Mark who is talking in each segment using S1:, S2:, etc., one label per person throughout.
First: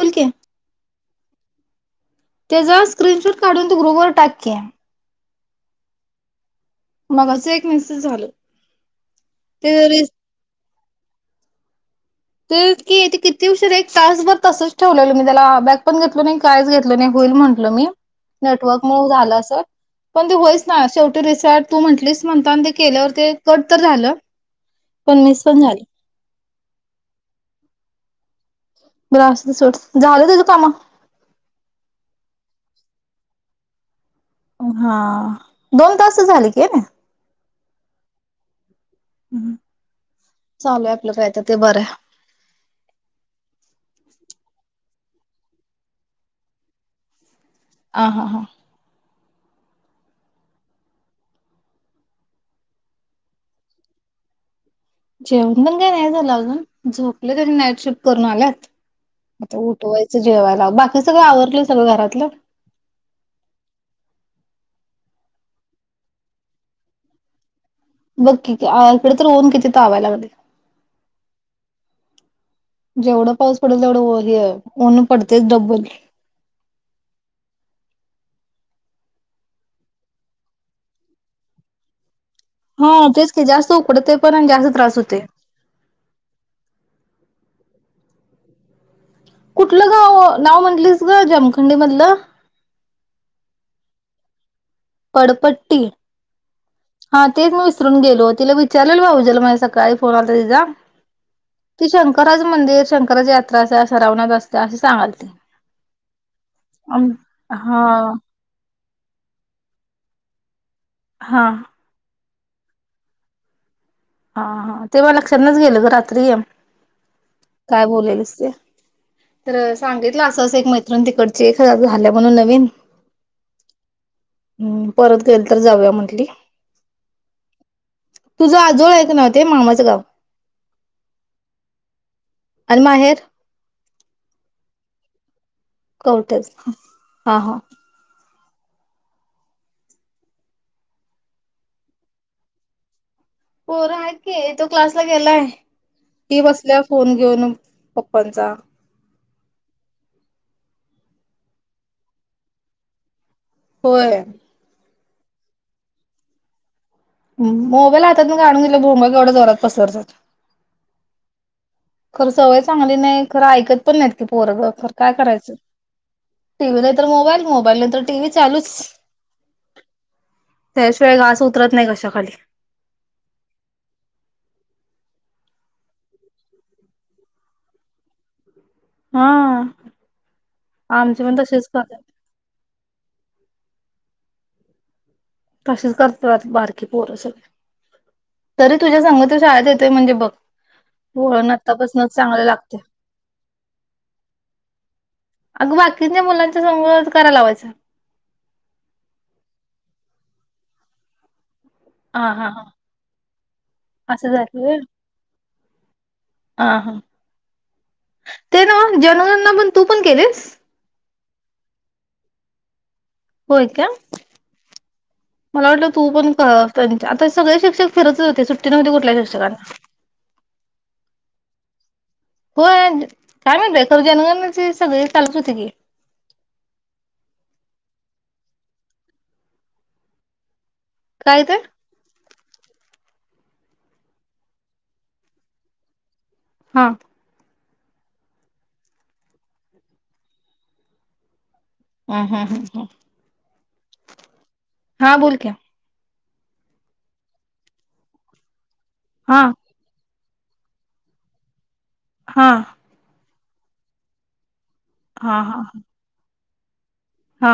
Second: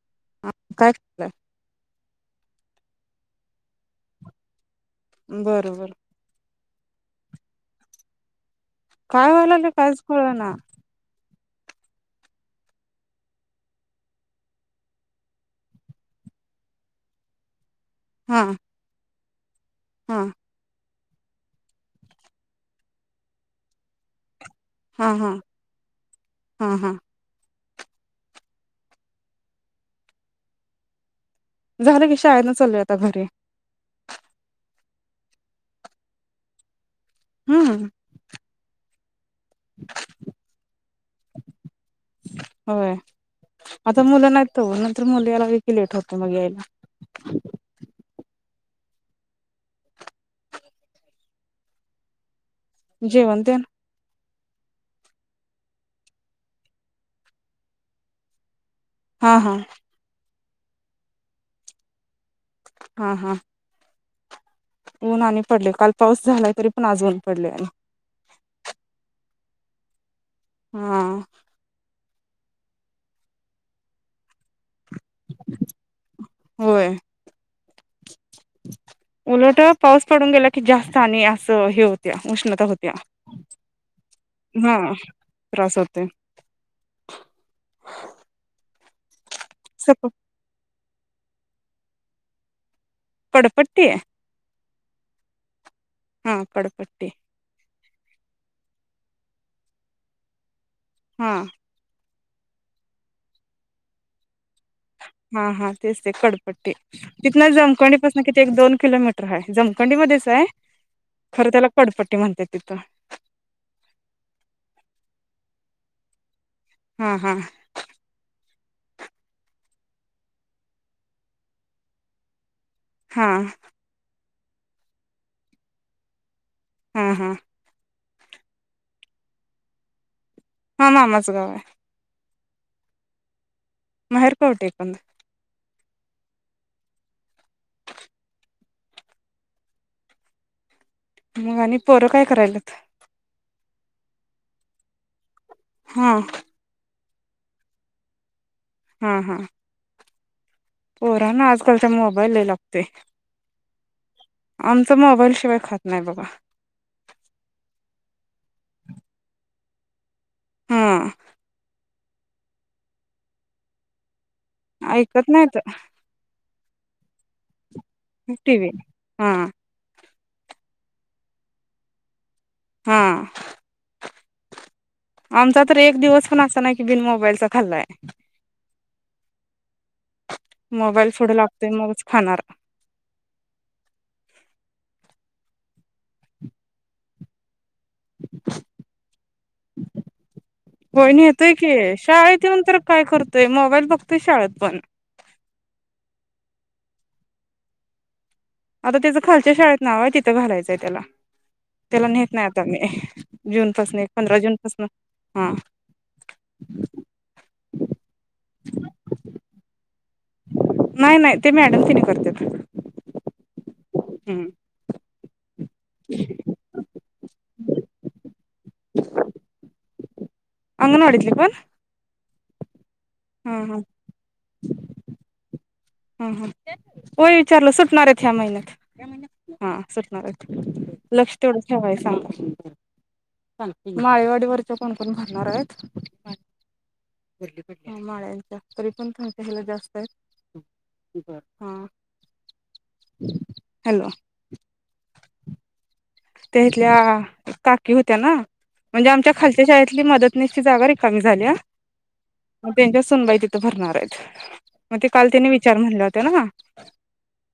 S1: बोल की
S2: हा काय चाललंय
S1: तेजास स्क्रीनशॉट काढून तू ग्रुप वर टाक की
S2: बरोबर.
S1: मग असं एक मेसेज झाल.
S2: काय व्हाय लागल काहीच कळना
S1: तेच कि ते किती उशिरा एक तासभर तसंच ठेवलेलं मी त्याला बॅक पण घेतलं नाही कायच घेतलं नाही होईल म्हंटलं मी
S2: हा
S1: नेटवर्क मुळ झालं अस [inaudible]
S2: हा
S1: पण ते होईच ना शेव रिस्टार्ट तू म्हंटलीस म्हणता ना ते केल्यावर ते कट तर झालं.
S2: हा
S1: पण
S2: हा
S1: मीस पण झाली.
S2: हा हा.
S1: बर असुदे सोड झालं तुझं कामं
S2: झालं की शाळेत न चालोय आता घरी.
S1: हा दोन तास तर झाले की व्हय नी.
S2: हम्म.
S1: हम्म चालू हाय आपलं काय तर ते बरं हाय.
S2: होय तर मुलं याय लागली की लेट होतय मग यायला.
S1: हा हा हा
S2: जेवण तेन.
S1: जेवण पण काय नाही झालं अजून झोपल तरी नाईट शिफ्ट करून आल्यात
S2: हा हा
S1: आता उठवायचं. जेवायला बाकी सगळं आवरलं सगळं घरातलं.
S2: हां हां. ऊन आणि पडले काल पाऊस झालाय तरी पण आज ऊन पडले
S1: बघ की इकडं तर ऊन किती तावाय लागलय.
S2: हा आ.
S1: जेवढं पाऊस पडल तेवढं उ हेयं उन पडतेय डबल.
S2: होय उलट पाऊस पडून गेला कि जास्त आणि असं हे होतं
S1: हां तेच की जास्त उकडतय पण जास्त
S2: हा
S1: त्रास होतय.
S2: त्रास होते
S1: कुठलं गाव नाव म्हणलीस? गं जमखंडी मधलं?
S2: पडपट्टी.
S1: पडपट
S2: हम्म पडपट्टी.
S1: विसरून गेलो, तिला विचारलेलं भाऊ जेला माझ्या सकाळी फोन आलता तिचा.
S2: हां.
S1: शंकराच मंदिर, शंकराच्या यात्रा अस सरावना असत.
S2: हां हां तेच आहे कडपट्टी
S1: अम
S2: तिथन
S1: हा हा
S2: जमकाणीपासनं किती एक-दोन किलोमीटर आहे जमखंडी मध्येच आहे.
S1: हा
S2: खरं त्याला कडपट्टी म्हणत्यात. [unintelligible]
S1: हां हां तेव्हा लक्षातणच गेल गं, रात्री य म
S2: हा हा
S1: काय बोलेलीस ते तर सांगितलं असं-असं एक मैत्रिण तिकडची एक झाल्य म्हणून नवीन.
S2: हा.
S1: ह परत गेलं तर जाऊया म्हंटली.
S2: हा हा.
S1: तुझं आजोळ आहे ना ते मामाच गावं.
S2: हा, मामाच गाव आहे.
S1: आणि माहेर?
S2: महेर कवटे एकंत.
S1: कौठेच हा हा.
S2: मग आणि पोरं काय करायल्यात.
S1: पोरं आहेत की, एक तो क्लास ला गेलाय.
S2: हा
S1: ती बसल्या फोन घेऊन पप्पांचा.
S2: हा हा. पोरा ना आजकालचा मोबाईल हे लागतोय.
S1: होय.
S2: त मोबाईल शिवाय खात नाही बघा.
S1: मोबाईल हातात म का आणून दिलं भोंग केवढ्या जोरात पसरतात.
S2: हम्म्म.
S1: खर सवय चांगली नाही खरं ऐकत पण नाही पोरग खर काय
S2: ऐकत
S1: करायच?
S2: नाहीत
S1: टी. वी नाही तर मोबाईल म मोबाईल नाहीतर तर टी व्ही चालूच.
S2: टीव्ही हा
S1: त्याशिवाय घास उतरत नाही कशा खाली.
S2: हा, आमचा तर एक दिवस पण आसा नाही कि बिन मोबाईलचा खाल्लाय.
S1: हा
S2: मोबाईल
S1: आमचे
S2: पुढं
S1: पण तसेच
S2: लागतोय
S1: कर
S2: मगच खाणार
S1: तसेच करत्यात बारकी पोर सगळ तरी तुझ्या सग तो शाळेत येतोय म्हणजे बघ.
S2: होय
S1: वळन
S2: नेतोय की
S1: आतापासूनच
S2: शाळेत
S1: चांगले
S2: येऊन तर
S1: लागतय.
S2: काय करतोय मोबाईल बघतोय शाळेत पण
S1: अग बाकीच्या मुलां [unintelligible] कराय लावायचा.
S2: आता तेज खालच्या शाळेत नाव आहे तिथं घालायचंय त्याला. त्याला नेत
S1: हा
S2: नाही
S1: हा
S2: आता
S1: हा
S2: मी जून पासून पंधरा जून पासून हा.
S1: अ हा ते ना जनगांना पण तू पण केले
S2: नाही नाही ते मॅडम तिने करते
S1: होय का मला वाटलं तू पण आता सगळे शिक्षक फिरतच होते सु त म कुठला घे सना
S2: हंग नोडतली प
S1: हो काय म्हणतय खर जनगणाची सगळे चालत होते की
S2: हा हा होय विचारलं सुटणार आहेत ह्या महिन्यात्यात हा सुटणार आहेत लक्ष
S1: काय
S2: तेवढ
S1: ते
S2: ठेवाय सांगा माळेवाडीवररच्या कोण कोण भरणार आहेत
S1: हा
S2: माळ्यांच्या तरी पणच्या ह्याला जास्त आहेत ठीक आहे
S1: हम् हम्म हम् हम
S2: हॅलो
S1: हा बोल क्या
S2: त्या इथल्या काकी होत्या ना म्हणजे आमच्या
S1: हा
S2: खाच्या शाळेतली मदत कनेसची जागा रिकामी झाल्या
S1: हा
S2: म त्यांच्या सुनवायती तर भरणार आहेत मग ते काल
S1: हा
S2: त्यांने
S1: हा
S2: विचार म्हणले होते ना
S1: हा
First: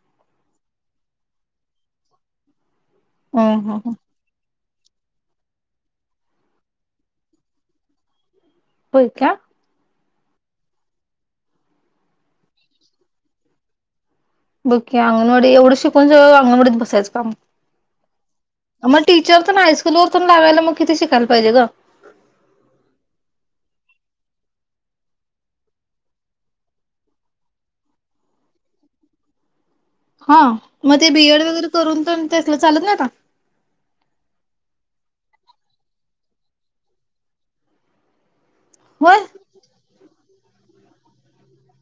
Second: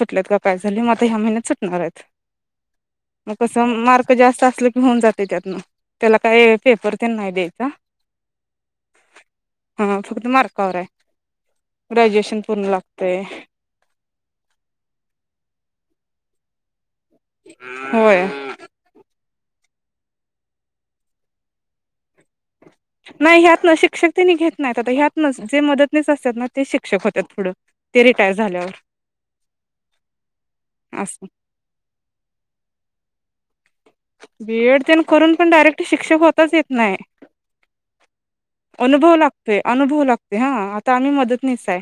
S2: ट का काय झाली म ह्या महिन्यात सुटणार आहेत मग
S1: हम्म
S2: कस
S1: हम्म हम्म.
S2: मार्क जास्त असल घेऊन जाते त्यातन त्याला काय पेपर ते नाही द्यायचा
S1: होय का
S2: फक् मार गुश पूण
S1: बोके अंगणवाडी एवढं शिकून सगळ अंगणवाडीत बसायचं तम
S2: होय
S1: मग टीचर पण हायस्कूल वर लावायला मग किती शिकायला पाहिजे ग
S2: नाही ह्यातन शिक्षक त्यांनी घेत नाहीत आता ह्यातन जे मदतनेच असतात ना ते शिक्षक होत थोडं ते रिटायर झाल्यावर
S1: हा मग ते
S2: असं
S1: बीएड वगैरे करून पण त्याला चालत नाही काता
S2: बीएड तर करून पण डायरेक्ट शिक्षक होताच येत नाही अनुभव
S1: होय
S2: लागते अनुभव लागतेो हा आता आम्ही मदत नसाय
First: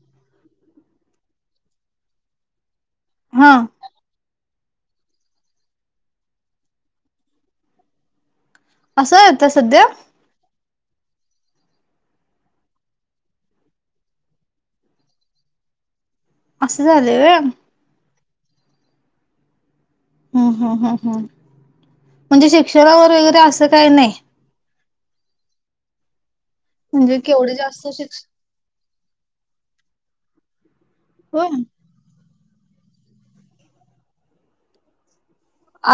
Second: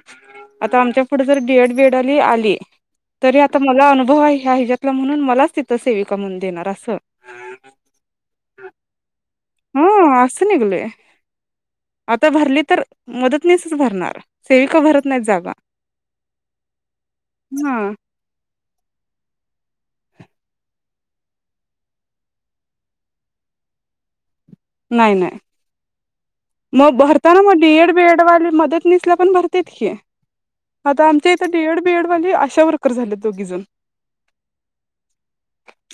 S2: आता आमच्या पुढे जर एड बीड आली आली तरी
S1: हा.
S2: आता मला अनुभव आहे ह हिच्यातलं म्हणून मलाच तिथ सेविका म्हणून देणार अस
S1: असं येत सध्या?
S2: [inaudible] आता भरली तर, मदतनिसच भरणार सेविका भरत नाहीत जागा.
S1: असं झालंया.
S2: हा
S1: हम्म हम्म हम्म्म हम्म्म म्हणजे शिक्षणावर वगैरे असं काही नाही.
S2: नाही नाही. मग
S1: म्हणजे
S2: भरतांना म
S1: केवढे
S2: डी
S1: जास्त
S2: एड बी एड
S1: शिक्ष
S2: वाले मधात. पुलिस ला पण भरतेत की. आता आमच्या इथे
S1: होय
S2: डि एड बि एड मध्ये आ शा वर्कर झाले दोघी जण.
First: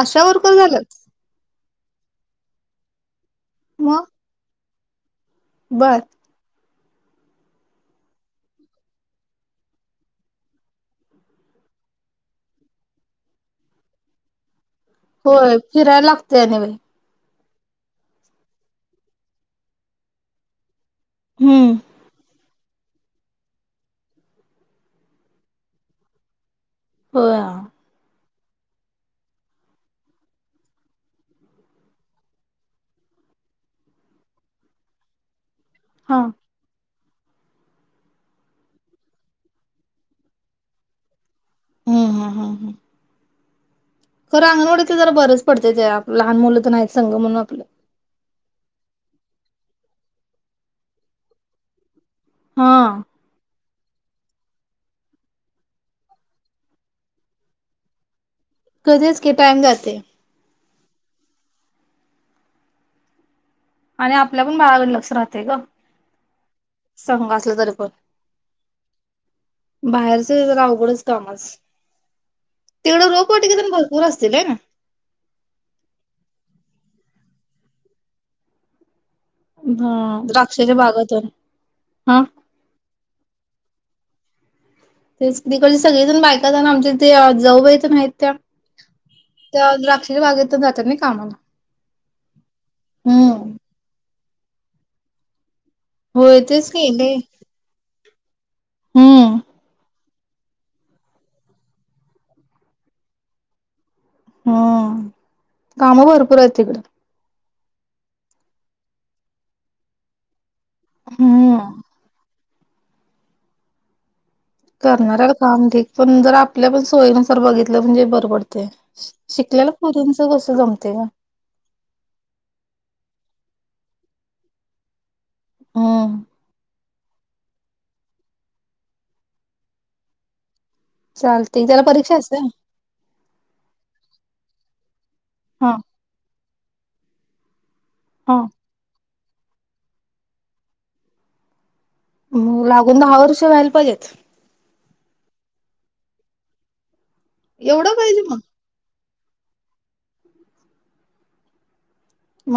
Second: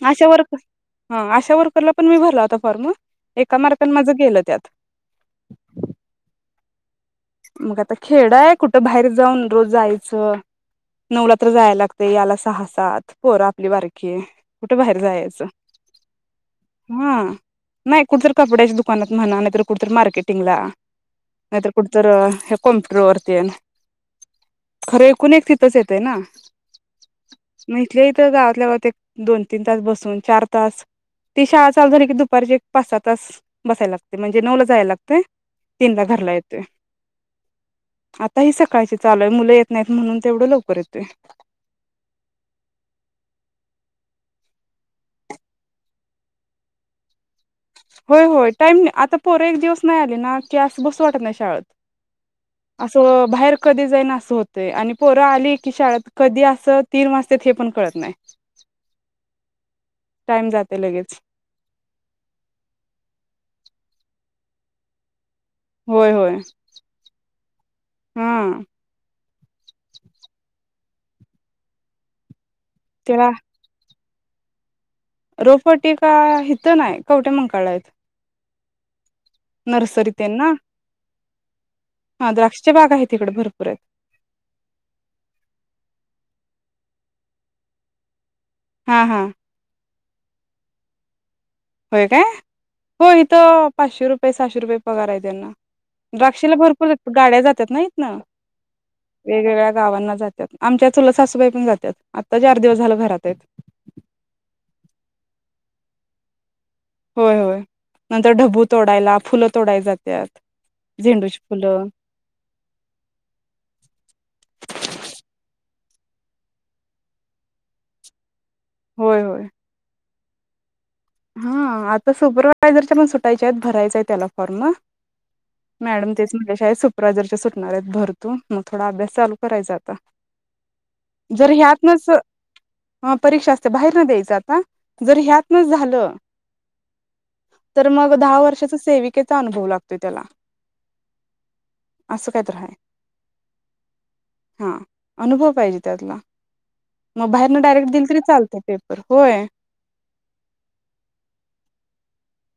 S2: आशा वर्कर हां आशा वर्क ला पण मी भरला होता फॉर्म. एका मार्कांन माझ गेलं त्यात.
S1: बरं.
S2: मग आता खेड आहे कुठं बाहेर जाऊन रोज जायचं. नऊला तर जायला लागते याला सहा सात पोर आपली बारकी ये.
S1: होय फिराय लागतय आणि बाई.
S2: हा नाही कुठंतरी कपड्याच्या दुकानात म्हणा नाही तर, कुठे तर मार्केटिंगला. नाही तर
S1: हम्म
S2: कुठं का ह कॉम्प्युटर वरती एना खरं एकूण एक तिथंच येतेय ना.
S1: होय आ
S2: ते गावातल्या गावात एक दोन-तीन तास बसून चार तास. ती शाळा चालू झाली की, दुपारची एक पाच-सहा तास बसायला लागते म्हणजे नऊ ला जायाला लागतंय. तीन ला
S1: हा
S2: घरला येते. आता ही सकाळची चालूय, मुलं येत नाईत म्हणून तेवढं लवकर येते.
S1: हम्म हम्म हम्म हम्म. खरं अंगणवाडीच जरा बरंच पडतय. ते आप लहान मुलं तर नाईच संग म्हणून आपलं.
S2: होय होय टाईम ना आता पोर एक दिवस नाही आले ना की, असं बसू वाटतं नाही शाळेंत.
S1: हा
S2: असं अ बाहेर कधी जाईन आसं होतंय आणि पोरं आली की शाळेत कधी आसं तीन वाजतेत हे पण कळतं नाय.
S1: कधीच की टाईम जाते.
S2: ते लगेच.
S1: आणि आपल्या पण बाळा वर लक्ष राहत.
S2: होय होय हां.
S1: बाहेरचं जय अवघडच कामच तेवढं रोप वाटीकेतून बोल पोर असतील ए ना
S2: रोपटी का हिथं नाय कवठयामंक कळ यत. नर्सरीतेन ना.
S1: द्राक्षाच्या बागातून
S2: हा द्राक्षचे बाग आहेत तिकडे भरपूर आहेत.
S1: तेच. तिकडची सगळीजण बायकातण आमच्या त्या जाऊबाई तेन हायत त्या.
S2: हा हा
S1: त्या द्राक्षेच्या बागेतच जात्यात नई. कामाला.
S2: होय काय? हो इथ
S1: हम्म
S2: पाचशे रुपये प सहाशे रुपय पार आहे त्यांना.
S1: होय
S2: द्रक्षेला
S1: तेच
S2: भरपूर
S1: केले
S2: गाड्या जात्यात नई. ना.
S1: हम्म
S2: वेगवेगळ्या गावांना जात आमच्या चुलत सासूबाई पण जात्यात. आत्ता चार दिवस झालं घरात हाइत.
S1: हम्म कामं भरपूर आहेत तिकडं.
S2: होय होय नंतर ढबू तोडायला, फुलं तोडाय जात्यात. झेंडूची
S1: हम्म
S2: फुलं.
S1: करणाऱ्याला काम ढीग. पण जर आपल्या पण सोयीनुसार बघितलं म्हणजे बर पडतंय. ते. शिकलेलं पोरींच कसं जमते का?
S2: हा आता सुपरवायझरच्या पण सुटायच्या आहेत, भरायचय त्याला फॉर्म. मॅडम
S1: हम्म
S2: तेच म्हटल्या शाळेत सु सुपरवायजरच्या सुटणारहाइत भर तू, मग थोडा अभ्यास चालू करायचा आता. जर
S1: चालतय त्याला
S2: ह्यातनच
S1: परीक्षा असते
S2: हा परीक्षा आसते, बाहेर न द्यायच. आ? जर ह्यातन
S1: हा
S2: झाल तर मग
S1: हा
S2: दहा वर्षाच सेविक केचा अनुभव लागतोय त्याला. असं काहीतर
S1: म
S2: हाय.
S1: लागून दहा वर्ष व्हायला पाहीजेत?
S2: हां, अनुभव पाहिजे त्यातला. मग बाहेरन डायरेक्ट
S1: एवढं
S2: दिली तरी
S1: पाहिजे मग
S2: चालतय पेपर. पर होय.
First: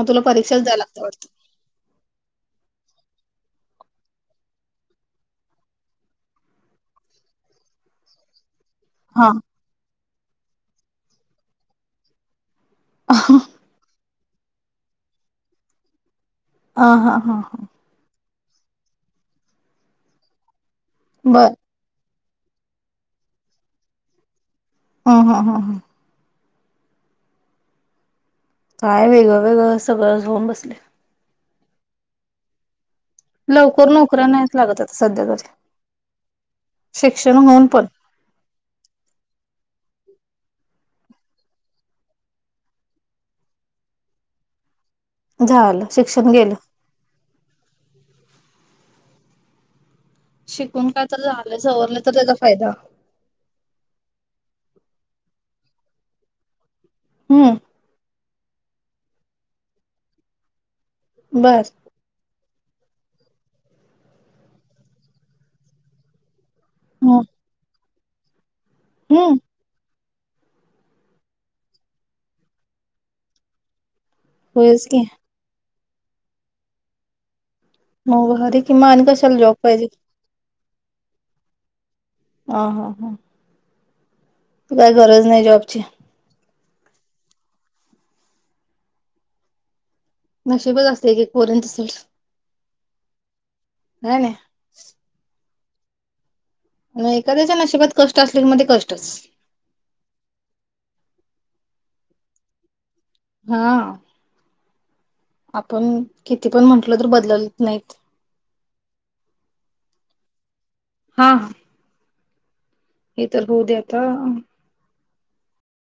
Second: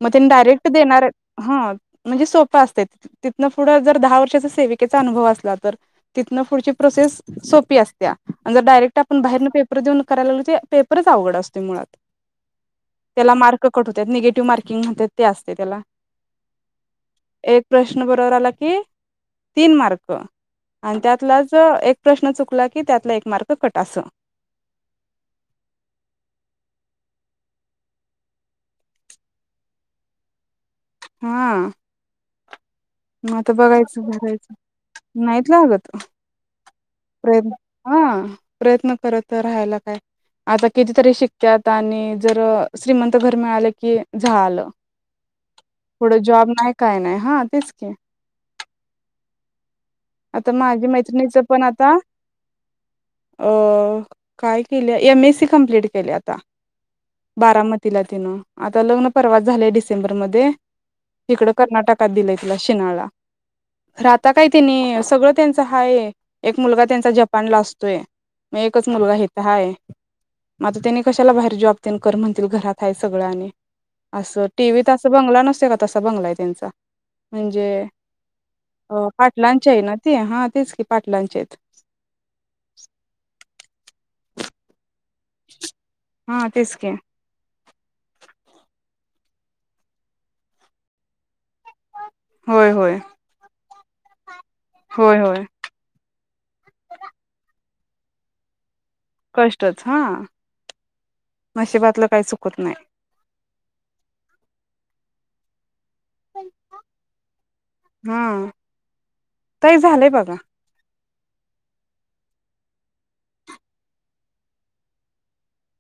S2: मग
S1: तुला
S2: त्यांनी
S1: परीक्षाच
S2: डायरेक्ट
S1: द्यायला लागत्या
S2: देणार
S1: वाटतं.
S2: हा म्हणजे सो प असतय तिथनं फुड जर दहा वर्षाचा सेविकेचा अनुभव असला तर, तिथन फुडची प्रोसेस सोपी असतिया. जर डायरेक्ट आपण
S1: हा
S2: बाहेरन पेपर देऊन करायला लागलोय ते पेपरच आवघड असतोय मुळात त्याला मार्क कट होत्यात निगेटीव्ह मार्किं कि म्हणतय ते आसतय त्याला
S1: हा हा हा
S2: एक प्रश्न बरोबर आला की तीन मार्क आणि
S1: बर
S2: त्यातलाच एक प्रश्न चुकला की त्यातला एक मार्क कट आस
S1: हा, हा, हा, हा काय वेगळं वेगळं सगळंच होऊन बसलय
S2: हां म आता
S1: लवकर
S2: बघायचं
S1: नोकऱ्या
S2: भरायचं
S1: नाहीच लागत आता सध्या
S2: नाहीत
S1: तरी
S2: लागत
S1: शिक्षण
S2: प्रय
S1: होऊन पण
S2: हा प्रयत्न करत राहायला काय? आता कितीतरी शिकत्यात आणि जर श्रीमंत घर मिळालं की झालं
S1: झालं
S2: फूडं
S1: शिक्षण
S2: जॉब
S1: गेलं.
S2: नाही काय नाही हा तेच [inaudible] आता माझी
S1: शिकून काय तर
S2: मैत्रिणीच
S1: झालं
S2: पण आता
S1: सवरलं तर त्याचा फायदा
S2: अ काय केलिया एम. एस. सी. कंप्लीट केलिया आता
S1: हम्म
S2: बारामतीला तिनं आता लग्न परवाच झालय डिसेंबरमध्ये हीकडं
S1: बर.
S2: कर्नाटकात दिलय तिला शिनाळला खरं आता काय त्यानी सगळं त्यांचं हाय एक मुलगा त्यांचा
S1: हम्म
S2: जपानला असतो तोय मग एकच मुलगा
S1: हम्म
S2: इथे हाय मग आता त्यानी कशाला बाहेर जॉब त्यां कर म्हणतील घरात आहे सगळं आणि असं
S1: होयच
S2: टीव्हीत
S1: की
S2: असं बंगला नसतोय का तसा बंगलाय त्यांचा म्हणजे
S1: मग भारी कि मग आणि कशाला जॉब
S2: पाटलांचे आहे
S1: पाहिजे.
S2: ना ती हा तेच की पाटलांचे आहेत
S1: ह हा हा काही गरज नाही जॉबची
S2: अ
S1: नशशीबच असलतय एकेक पोरीचं सोड
S2: होय होय
S1: हणे
S2: होय होय
S1: म एखाद्याच्या नशिबात कष्ट असल्या की मग कष्टचं
S2: कष्टच हा नशिबातलं काही चुकत नाही
S1: हा पण किती पण म्हंटल तर बदलल नाहीत
S2: हा ताई झालंय बघा
S1: हा हे तर होऊ दे आता